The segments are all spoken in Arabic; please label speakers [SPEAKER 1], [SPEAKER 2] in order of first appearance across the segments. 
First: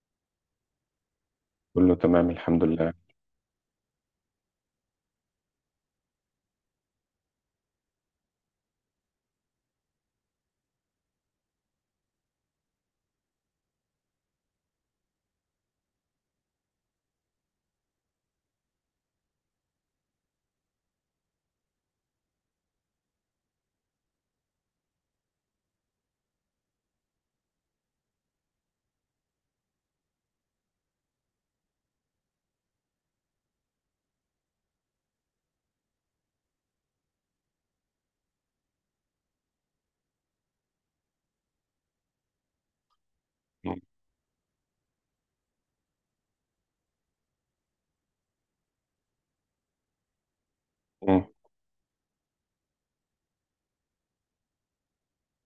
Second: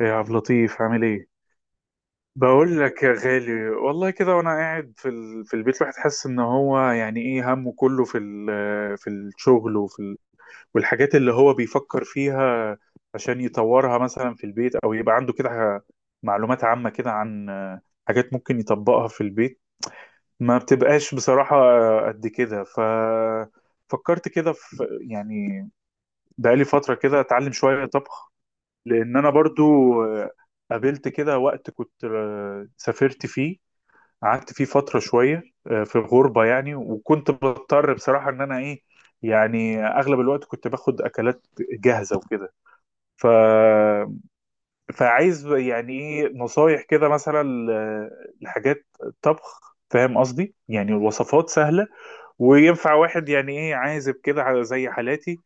[SPEAKER 1] يا عبد اللطيف عامل ايه؟
[SPEAKER 2] كله تمام، الحمد
[SPEAKER 1] بقول
[SPEAKER 2] لله.
[SPEAKER 1] لك يا غالي والله كده، وانا قاعد في في البيت الواحد حاسس ان هو يعني ايه، همه كله في الشغل، والحاجات اللي هو بيفكر فيها عشان يطورها مثلا في البيت، او يبقى عنده كده معلومات عامة كده عن حاجات ممكن يطبقها في البيت. ما بتبقاش بصراحة قد كده، فكرت كده في، يعني، بقالي فترة كده اتعلم شوية طبخ. لان انا برضو آه، قابلت كده وقت كنت سافرت فيه، قعدت فيه فترة شوية في الغربة يعني، وكنت بضطر بصراحة ان انا ايه، يعني اغلب الوقت كنت باخد اكلات جاهزة وكده. ف... فعايز يعني ايه نصايح كده مثلا لحاجات طبخ، فاهم قصدي؟ يعني
[SPEAKER 2] مم.
[SPEAKER 1] الوصفات سهلة وينفع واحد يعني ايه عازب كده، زي حالاتي،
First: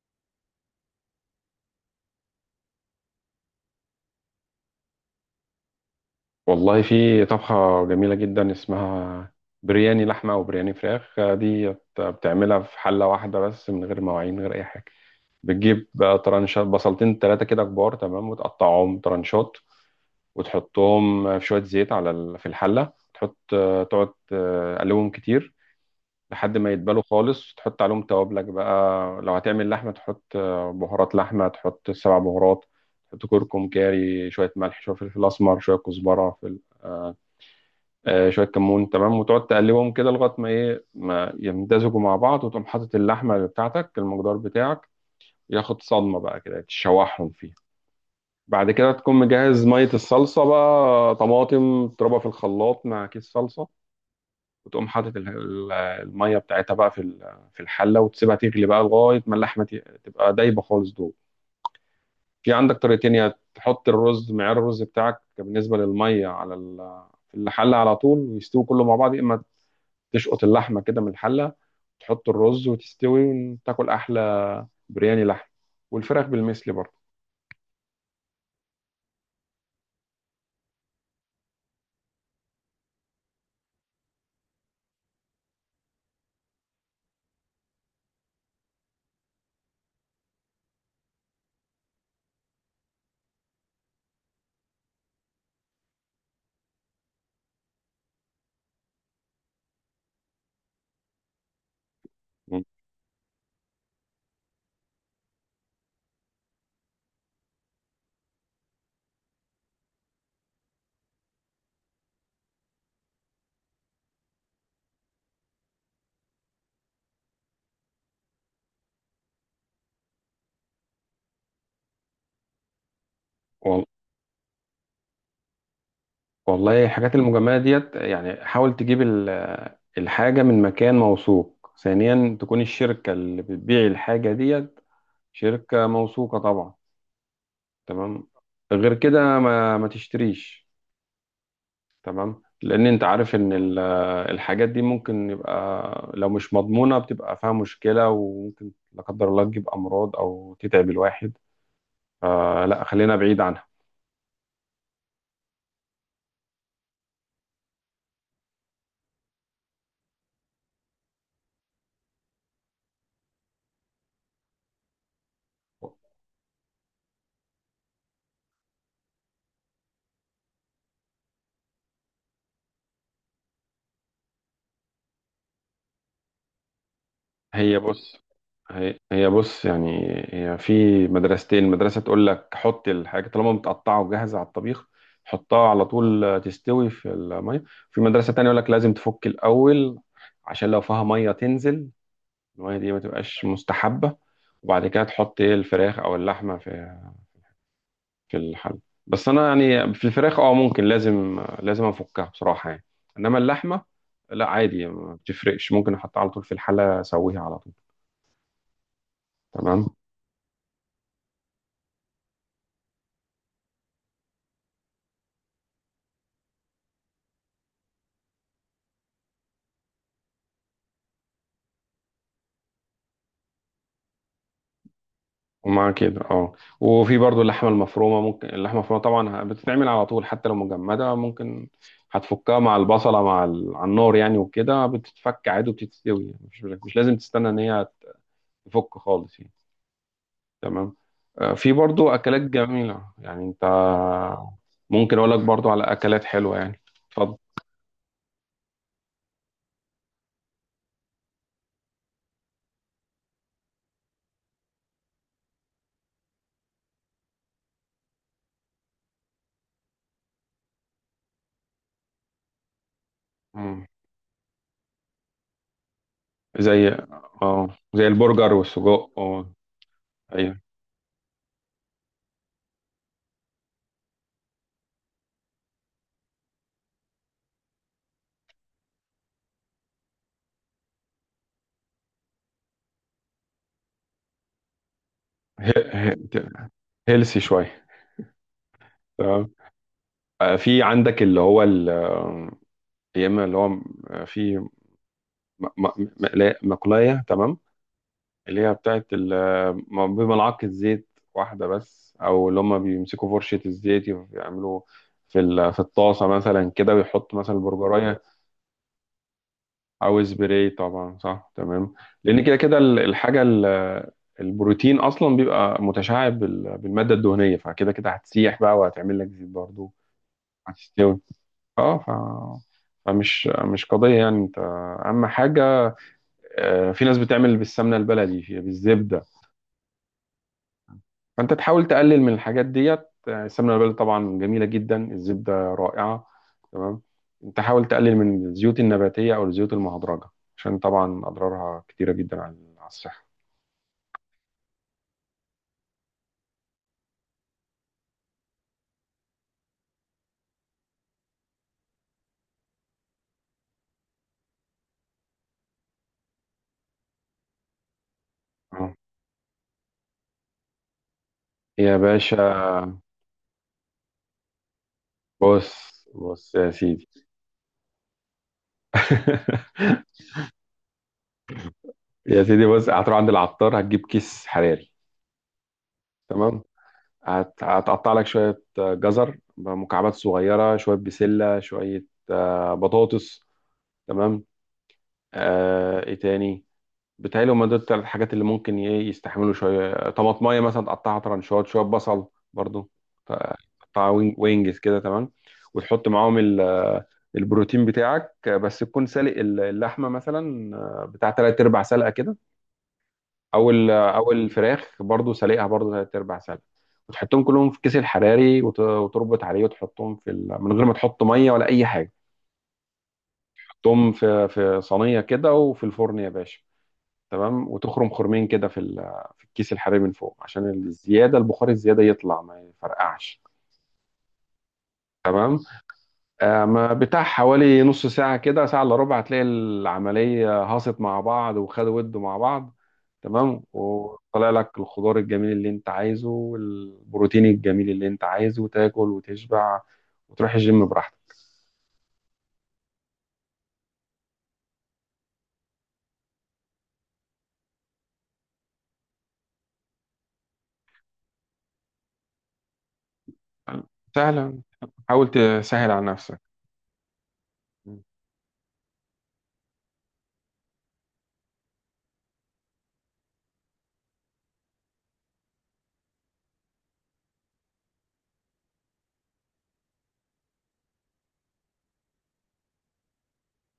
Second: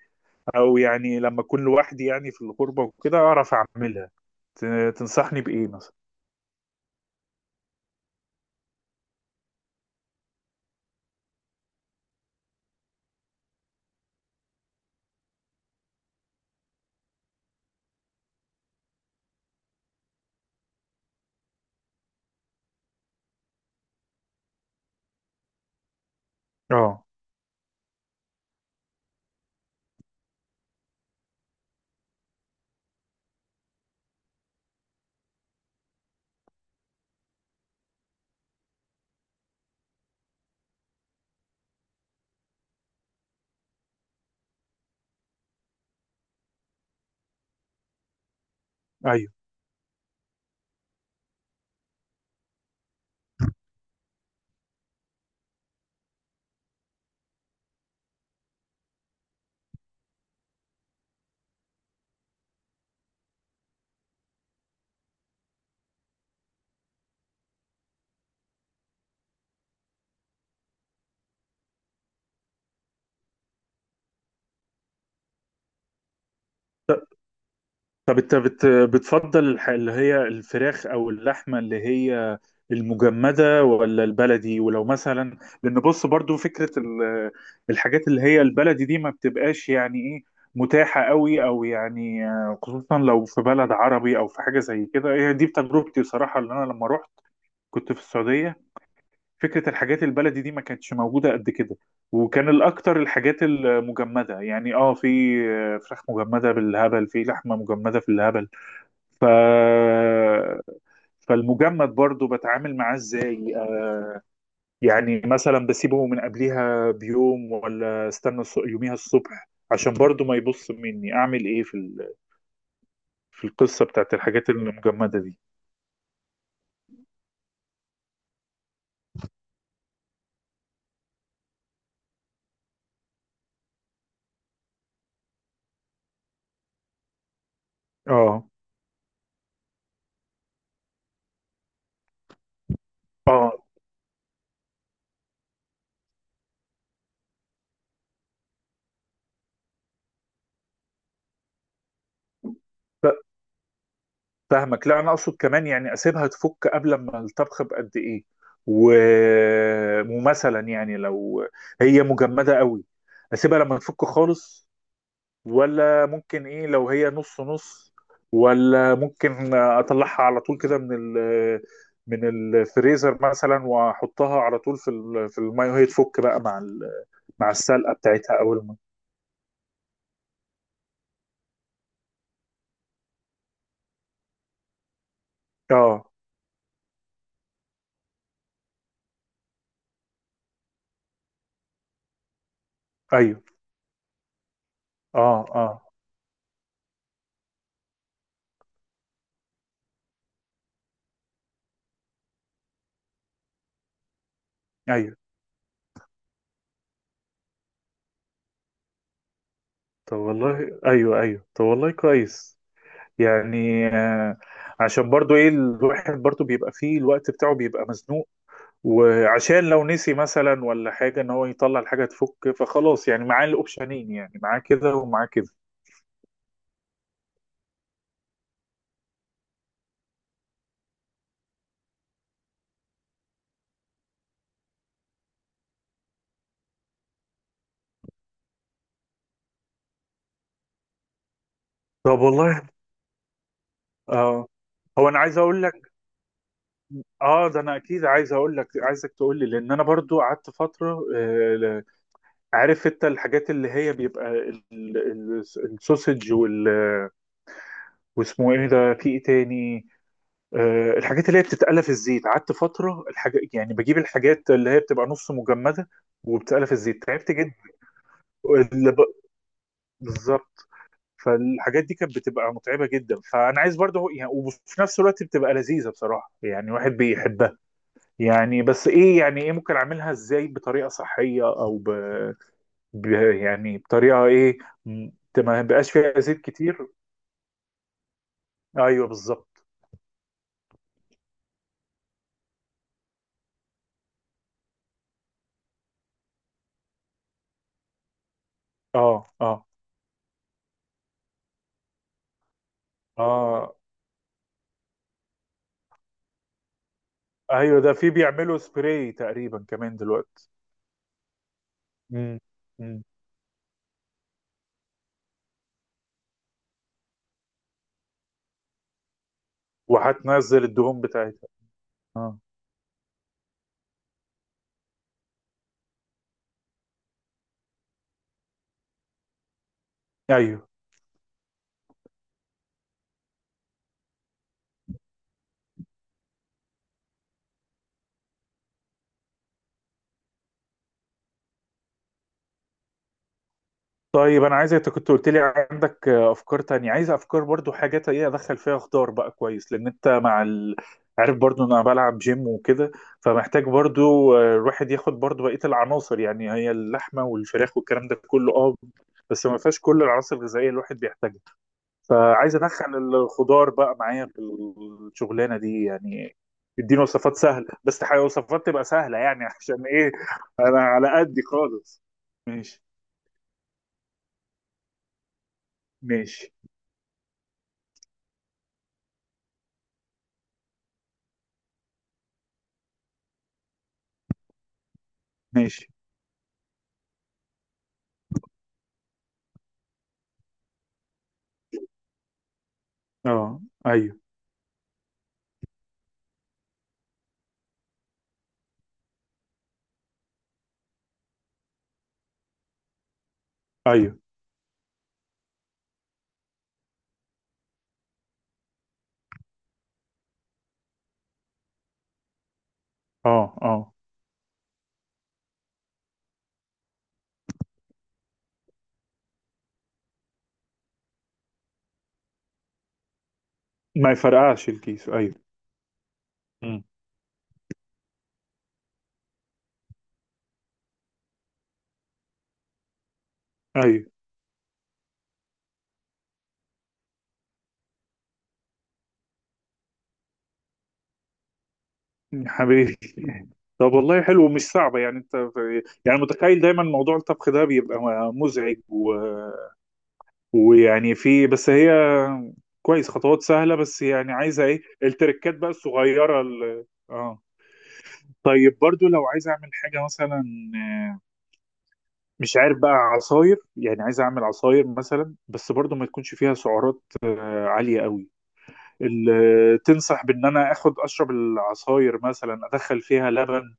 [SPEAKER 1] او يعني لما اكون لوحدي يعني في الغربه وكده اعرف اعملها. تنصحني بايه مثلا؟
[SPEAKER 2] والله، في طبخة جميلة جدا اسمها برياني لحمة وبرياني فراخ. دي بتعملها في حلة واحدة بس، من غير مواعين، من غير أي حاجة. بتجيب طرنشات، بصلتين تلاتة كده كبار. تمام. وتقطعهم طرنشات وتحطهم في شوية زيت على في الحلة. تحط تقعد تقلبهم كتير لحد ما يدبلوا
[SPEAKER 1] اه.
[SPEAKER 2] خالص. تحط عليهم توابلك بقى. لو هتعمل لحمة، تحط بهارات لحمة، تحط سبع بهارات. تحط كركم، كاري، شوية ملح، شوية فلفل أسمر، شوية كزبرة، آه شوية كمون. تمام. وتقعد تقلبهم كده لغاية ما إيه، ما يمتزجوا مع بعض، وتقوم حاطط اللحمة بتاعتك، المقدار بتاعك، ياخد صدمة بقى كده، تشوحهم فيها. بعد كده تكون
[SPEAKER 1] ايوه.
[SPEAKER 2] مجهز مية الصلصة بقى، طماطم تضربها في الخلاط مع كيس صلصة. وتقوم حاطط الميه بتاعتها بقى في في الحله، وتسيبها تغلي بقى لغايه ما اللحمه تبقى دايبه خالص. دول في عندك طريقتين، يا تحط الرز، معيار الرز بتاعك بالنسبه للميه، على في الحله على طول ويستوي كله مع بعض، يا اما تشقط اللحمه كده من الحله، تحط الرز وتستوي وتاكل احلى برياني لحم. والفراخ بالمثل برضه.
[SPEAKER 1] طب انت بتفضل اللي هي الفراخ او اللحمه، اللي هي المجمده ولا البلدي؟ ولو مثلا، لان بص، برضو فكره الحاجات اللي هي البلدي دي ما بتبقاش يعني ايه متاحه قوي، او يعني خصوصا لو في بلد عربي او في حاجه زي كده. هي دي بتجربتي بصراحه، اللي انا لما رحت كنت في السعوديه، فكرة الحاجات البلدي دي ما كانتش موجودة قد كده، وكان الأكتر الحاجات المجمدة، يعني اه، في فراخ مجمدة بالهبل، في لحمة مجمدة في الهبل. ف... فالمجمد برضو بتعامل معاه ازاي يعني مثلا بسيبه من قبليها بيوم، ولا استنى يوميها الصبح؟ عشان برضو ما يبص مني اعمل ايه في
[SPEAKER 2] مم.
[SPEAKER 1] القصة بتاعت الحاجات المجمدة دي.
[SPEAKER 2] والله، الحاجات المجمعة ديت يعني، حاول تجيب الحاجة من مكان موثوق. ثانيا، تكون الشركة اللي بتبيع الحاجة ديت شركة موثوقة طبعا. تمام.
[SPEAKER 1] اه
[SPEAKER 2] غير كده ما تشتريش. تمام. لأن أنت عارف إن
[SPEAKER 1] اه.
[SPEAKER 2] الحاجات دي ممكن يبقى، لو مش مضمونة، بتبقى فيها مشكلة، وممكن لا قدر الله تجيب أمراض أو تتعب الواحد. فلا، خلينا بعيد عنها.
[SPEAKER 1] فاهمك، لا انا اقصد كمان يعني اسيبها تفك قبل ما الطبخ بقد ايه، و... ومثلا يعني لو هي مجمده قوي اسيبها لما تفك خالص، ولا ممكن ايه لو هي نص نص، ولا ممكن اطلعها على طول كده من الفريزر مثلا، واحطها على طول في الميه وهي تفك بقى مع
[SPEAKER 2] هي
[SPEAKER 1] السلقه
[SPEAKER 2] بص.
[SPEAKER 1] بتاعتها اول ما
[SPEAKER 2] هي بص يعني. هي في مدرستين، مدرسة تقول لك حط الحاجة طالما متقطعة وجاهزة على الطبيخ، حطها على
[SPEAKER 1] اه.
[SPEAKER 2] طول تستوي في المية. في مدرسة تانية يقول لك لازم تفك الأول، عشان لو فيها مية تنزل، المية دي ما
[SPEAKER 1] ايوه.
[SPEAKER 2] تبقاش مستحبة. وبعد كده
[SPEAKER 1] اه
[SPEAKER 2] تحط ايه،
[SPEAKER 1] اه.
[SPEAKER 2] الفراخ أو اللحمة في الحل. بس أنا يعني في الفراخ، اه، ممكن، لازم أفكها بصراحة يعني. إنما اللحمة لا، عادي ما
[SPEAKER 1] ايوه.
[SPEAKER 2] بتفرقش، ممكن أحطها على طول في الحلة أسويها على طول. تمام.
[SPEAKER 1] طب والله، ايوه ايوه. طب والله كويس، يعني عشان برضو ايه، الواحد برضو بيبقى فيه الوقت بتاعه بيبقى مزنوق، وعشان لو نسي مثلا ولا حاجة ان هو يطلع الحاجة تفك، فخلاص يعني معاه الاوبشنين، يعني معاه كده ومعاه كده.
[SPEAKER 2] ومع كده اه. وفي برضو اللحمة المفرومة، ممكن اللحمة المفرومة طبعا بتتعمل على طول، حتى لو مجمدة ممكن هتفكها مع البصلة، مع على النار يعني، وكده بتتفك عادي وبتتستوي، يعني مش لازم تستنى ان هي تفك خالص يعني. تمام. في برضو
[SPEAKER 1] طب
[SPEAKER 2] اكلات
[SPEAKER 1] والله.
[SPEAKER 2] جميلة، يعني انت
[SPEAKER 1] اه. هو
[SPEAKER 2] ممكن
[SPEAKER 1] انا
[SPEAKER 2] اقول
[SPEAKER 1] عايز
[SPEAKER 2] لك
[SPEAKER 1] اقول
[SPEAKER 2] برضو على
[SPEAKER 1] لك،
[SPEAKER 2] اكلات حلوة يعني. اتفضل.
[SPEAKER 1] اه ده انا اكيد عايز اقول لك، عايزك تقول لي، لان انا برضو قعدت فترة عارف انت الحاجات اللي هي بيبقى السوسج واسمه ايه ده، في ايه تاني، الحاجات اللي هي بتتقلى في الزيت، قعدت فترة الحاجة يعني
[SPEAKER 2] مم.
[SPEAKER 1] بجيب الحاجات اللي هي بتبقى نص مجمدة وبتتقلى في
[SPEAKER 2] زي
[SPEAKER 1] الزيت، تعبت جدا.
[SPEAKER 2] اه، زي البرجر
[SPEAKER 1] اللي ب...
[SPEAKER 2] والسجق اه. ايوه.
[SPEAKER 1] بالظبط. فالحاجات دي كانت بتبقى متعبة جدا، فأنا عايز برضه يعني، وفي نفس الوقت بتبقى لذيذة بصراحة، يعني واحد بيحبها يعني. بس إيه، يعني إيه ممكن أعملها إزاي بطريقة صحية، ب... يعني بطريقة إيه، م- ما بقاش فيها زيت كتير.
[SPEAKER 2] هيلسي شوية.
[SPEAKER 1] أيوه بالظبط.
[SPEAKER 2] تمام. في عندك اللي هو، يا اما اللي هو في مقلايه. تمام. اللي هي بتاعت
[SPEAKER 1] أه أه
[SPEAKER 2] بملعقه زيت واحده بس، او اللي هم بيمسكوا فرشه
[SPEAKER 1] أه.
[SPEAKER 2] الزيت، يعملوا في في الطاسه مثلا كده ويحط مثلا
[SPEAKER 1] أيوه، ده في
[SPEAKER 2] برجرايه.
[SPEAKER 1] بيعملوا سبراي تقريبا كمان
[SPEAKER 2] او
[SPEAKER 1] دلوقتي.
[SPEAKER 2] سبراي طبعا، صح. تمام.
[SPEAKER 1] مم.
[SPEAKER 2] لان كده كده
[SPEAKER 1] مم.
[SPEAKER 2] الحاجه البروتين اصلا بيبقى متشعب بالماده الدهنيه، فكده كده هتسيح بقى وهتعمل لك زيت برضه.
[SPEAKER 1] وهتنزل الدهون
[SPEAKER 2] هتستوي
[SPEAKER 1] بتاعتها.
[SPEAKER 2] اه.
[SPEAKER 1] اه.
[SPEAKER 2] فمش مش قضيه يعني انت. اهم حاجه، في ناس بتعمل بالسمنه البلدي، بالزبده.
[SPEAKER 1] ايوه.
[SPEAKER 2] فانت تحاول تقلل من الحاجات ديت. السمنه البلدي طبعا جميله جدا، الزبده رائعه. تمام. انت حاول تقلل من الزيوت النباتيه او الزيوت المهدرجه، عشان طبعا اضرارها كتيره جدا على الصحه.
[SPEAKER 1] طيب، انا عايز، انت كنت قلت لي عندك افكار تانية، عايز افكار برضو، حاجات ايه ادخل فيها خضار بقى. كويس، لان انت عارف برضو ان انا بلعب جيم وكده، فمحتاج برضو الواحد ياخد برضو بقية العناصر. يعني هي اللحمة والفراخ والكلام ده كله اه،
[SPEAKER 2] آه.
[SPEAKER 1] بس ما فيهاش كل العناصر الغذائية اللي الواحد بيحتاجها.
[SPEAKER 2] يا باشا،
[SPEAKER 1] فعايز ادخل الخضار بقى معايا في الشغلانه
[SPEAKER 2] بص.
[SPEAKER 1] دي يعني.
[SPEAKER 2] بص يا
[SPEAKER 1] اديني
[SPEAKER 2] سيدي.
[SPEAKER 1] وصفات سهله بس، وصفات تبقى سهله يعني عشان ايه، انا على قدي خالص.
[SPEAKER 2] يا سيدي
[SPEAKER 1] ماشي.
[SPEAKER 2] بص، هتروح عند العطار، هتجيب كيس حراري.
[SPEAKER 1] ماشي.
[SPEAKER 2] تمام. هتقطع لك شويه جزر بمكعبات صغيره، شويه بسله، شويه بطاطس. تمام.
[SPEAKER 1] ماشي.
[SPEAKER 2] آه، ايه تاني؟ بتهيألي هما دول التلات حاجات اللي ممكن ايه يستحملوا شوية طماطماية مثلا تقطعها ترنشات، شوية بصل برضو
[SPEAKER 1] اه.
[SPEAKER 2] تقطعها
[SPEAKER 1] ايوه
[SPEAKER 2] وينجز كده. تمام. وتحط معاهم البروتين بتاعك. بس تكون سالق اللحمة مثلا، بتاع تلات أرباع سلقة كده. أو ال-
[SPEAKER 1] ايوه.
[SPEAKER 2] أو الفراخ برضو سالقها برضو تلات أرباع سلقة. وتحطهم كلهم في كيس الحراري، وتربط عليه وتحطهم في من غير ما تحط مية ولا أي حاجة.
[SPEAKER 1] اه اه.
[SPEAKER 2] تحطهم في صينية كده وفي الفرن يا باشا. تمام. وتخرم خرمين كده في في الكيس الحراري من فوق، عشان الزياده، البخار الزياده يطلع، ما يفرقعش.
[SPEAKER 1] ما يفرقعش الكيس، ايوه.
[SPEAKER 2] تمام.
[SPEAKER 1] مم.
[SPEAKER 2] ما بتاع حوالي نص ساعه كده، ساعه الا ربع، هتلاقي العمليه هاصت مع بعض، وخدوا ودوا مع بعض. تمام.
[SPEAKER 1] ايوه.
[SPEAKER 2] وطلع لك الخضار الجميل اللي انت عايزه، والبروتين الجميل اللي انت عايزه، وتاكل وتشبع وتروح الجيم براحتك.
[SPEAKER 1] يا حبيبي، طب والله حلو، ومش صعبه، يعني انت يعني متخيل دايما موضوع الطبخ ده بيبقى مزعج، ويعني في بس هي، كويس، خطوات سهلة بس، يعني
[SPEAKER 2] سهلا.
[SPEAKER 1] عايزة ايه
[SPEAKER 2] حاول
[SPEAKER 1] التركات بقى
[SPEAKER 2] تسهل على نفسك.
[SPEAKER 1] الصغيرة اه. طيب، برضو لو عايز اعمل حاجة مثلا، مش عارف بقى عصاير، يعني عايز اعمل عصاير مثلا، بس برضو ما تكونش فيها سعرات عالية قوي. تنصح بان انا اخد اشرب العصاير، مثلا ادخل فيها لبن،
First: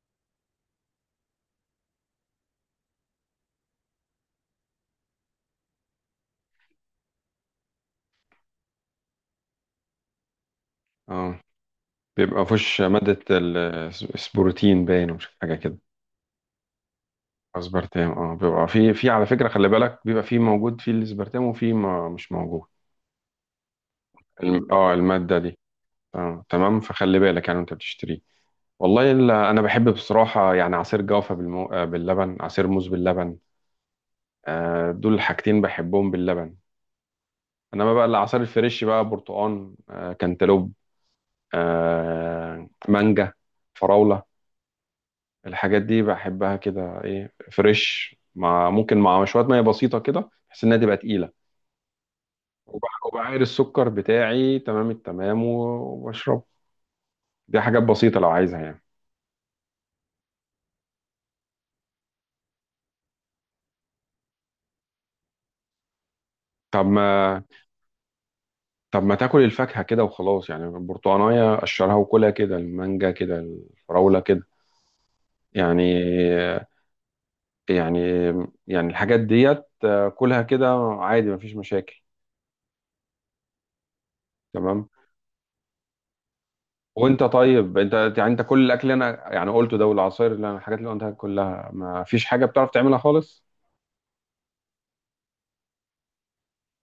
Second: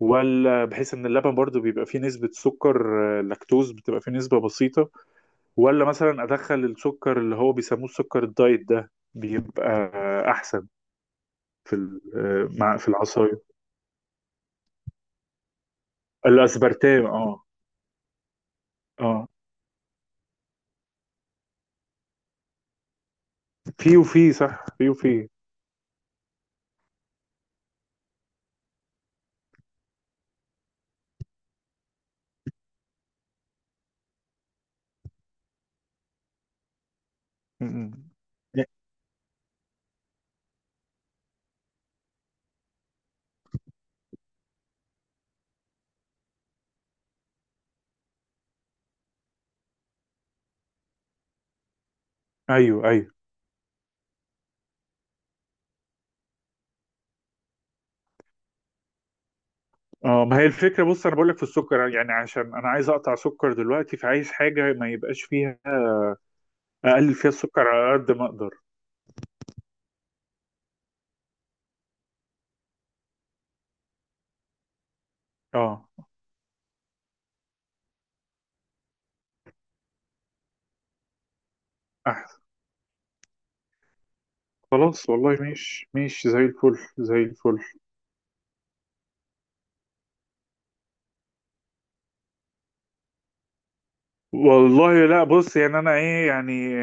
[SPEAKER 1] ولا بحيث ان اللبن برضو بيبقى فيه نسبة سكر لاكتوز، بتبقى فيه نسبة بسيطة؟ ولا مثلا ادخل السكر اللي هو بيسموه السكر الدايت ده، بيبقى احسن
[SPEAKER 2] اه.
[SPEAKER 1] في ال-
[SPEAKER 2] بيبقى
[SPEAKER 1] آه، مع
[SPEAKER 2] فيهوش
[SPEAKER 1] في
[SPEAKER 2] مادة
[SPEAKER 1] العصاير؟
[SPEAKER 2] البروتين، باين، ومش حاجة كده.
[SPEAKER 1] الاسبرتام، اه.
[SPEAKER 2] اسبرتام اه. بيبقى في، على
[SPEAKER 1] اه،
[SPEAKER 2] فكرة خلي بالك، بيبقى في موجود في الاسبرتام وفي ما مش موجود
[SPEAKER 1] في وفي، صح، في وفي
[SPEAKER 2] المادة دي. آه. تمام. فخلي بالك يعني وانت بتشتريه. والله انا بحب بصراحة يعني عصير جوافة بالمو... آه باللبن، عصير موز باللبن. آه، دول الحاجتين بحبهم باللبن. انما بقى
[SPEAKER 1] م.
[SPEAKER 2] العصير الفريش بقى، برتقان آه، كانتالوب آه، مانجا، فراولة. الحاجات دي بحبها كده ايه، فريش مع ممكن مع شوية مية بسيطة كده، بحيث انها تبقى تقيلة،
[SPEAKER 1] ايوه ايوه.
[SPEAKER 2] وبعاير السكر بتاعي تمام التمام، وبشربه. دي حاجات بسيطة لو عايزها يعني.
[SPEAKER 1] اه، ما هي الفكره، بص انا بقول لك في السكر، يعني عشان انا عايز اقطع سكر دلوقتي، فعايز حاجه ما يبقاش فيها،
[SPEAKER 2] طب
[SPEAKER 1] اقلل فيها
[SPEAKER 2] ما
[SPEAKER 1] السكر على قد ما اقدر.
[SPEAKER 2] طب ما تاكل الفاكهة كده وخلاص، يعني البرتقانية قشرها وكلها كده، المانجا كده، الفراولة كده يعني.
[SPEAKER 1] اه.
[SPEAKER 2] يعني يعني الحاجات ديت كلها كده عادي، مفيش مشاكل.
[SPEAKER 1] احسن.
[SPEAKER 2] تمام.
[SPEAKER 1] خلاص والله، مش زي الفل، زي
[SPEAKER 2] وانت
[SPEAKER 1] الفل.
[SPEAKER 2] طيب، انت يعني، انت كل الاكل اللي انا يعني قلته ده، والعصاير اللي انا الحاجات اللي قلتها كلها، ما فيش حاجة بتعرف تعملها خالص؟
[SPEAKER 1] والله لا، بص، يعني انا ايه يعني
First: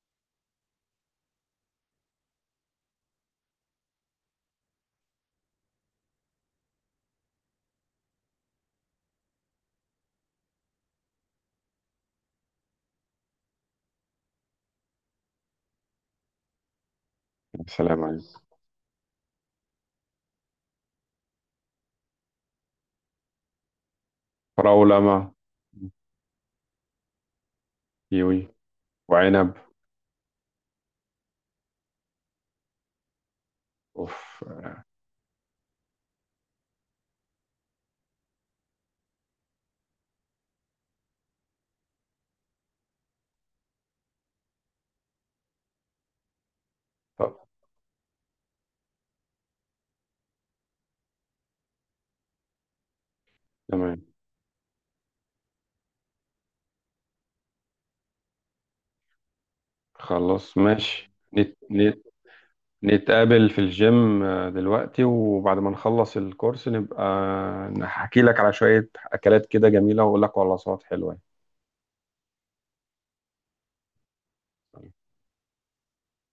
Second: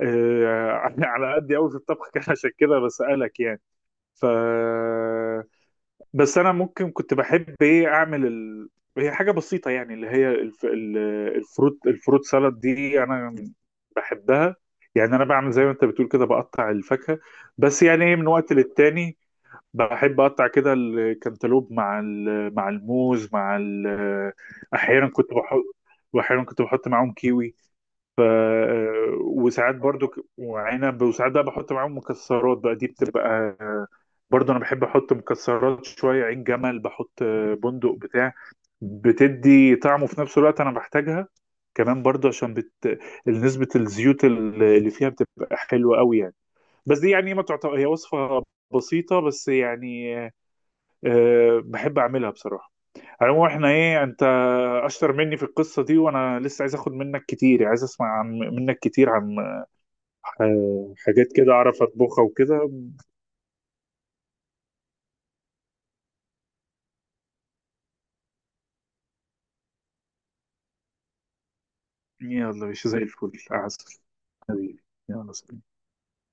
[SPEAKER 1] آه، على قد قوي في الطبخ كان عشان كده بسألك يعني. ف بس انا ممكن كنت بحب ايه اعمل هي حاجه بسيطه يعني، اللي هي الفروت سالاد دي، انا بحبها. يعني انا بعمل زي ما انت بتقول كده، بقطع الفاكهه
[SPEAKER 2] يا
[SPEAKER 1] بس،
[SPEAKER 2] سلام
[SPEAKER 1] يعني ايه،
[SPEAKER 2] عليك.
[SPEAKER 1] من وقت للتاني بحب اقطع كده الكنتالوب مع الموز
[SPEAKER 2] فراولة
[SPEAKER 1] احيانا كنت
[SPEAKER 2] ما.
[SPEAKER 1] بحط، واحيانا كنت بحط معاهم كيوي. ف
[SPEAKER 2] كيوي. وعنب.
[SPEAKER 1] وساعات برضو وعنب، وساعات بقى بحط معاهم مكسرات بقى، دي بتبقى
[SPEAKER 2] اوف.
[SPEAKER 1] برضو، انا بحب احط مكسرات شويه، عين جمل بحط، بندق، بتاع بتدي طعم، وفي نفس الوقت انا بحتاجها كمان برضو، عشان نسبه الزيوت اللي فيها بتبقى حلوه قوي يعني. بس دي يعني ما تعتبر هي وصفه بسيطه بس، يعني بحب اعملها بصراحه. على العموم احنا
[SPEAKER 2] تمام.
[SPEAKER 1] ايه، انت اشطر مني في القصه دي، وانا لسه عايز اخد منك كتير، عايز اسمع عن منك كتير عن ح-
[SPEAKER 2] خلاص ماشي.
[SPEAKER 1] حاجات كده أعرف أطبخها وكده.
[SPEAKER 2] نتقابل في الجيم، دلوقتي وبعد ما نخلص الكورس نبقى نحكي لك على شوية أكلات كده جميلة وأقول لك على وصفات حلوة
[SPEAKER 1] يلا، مش زي الفل، عسل حبيبي.
[SPEAKER 2] يعني.
[SPEAKER 1] يلا سلام.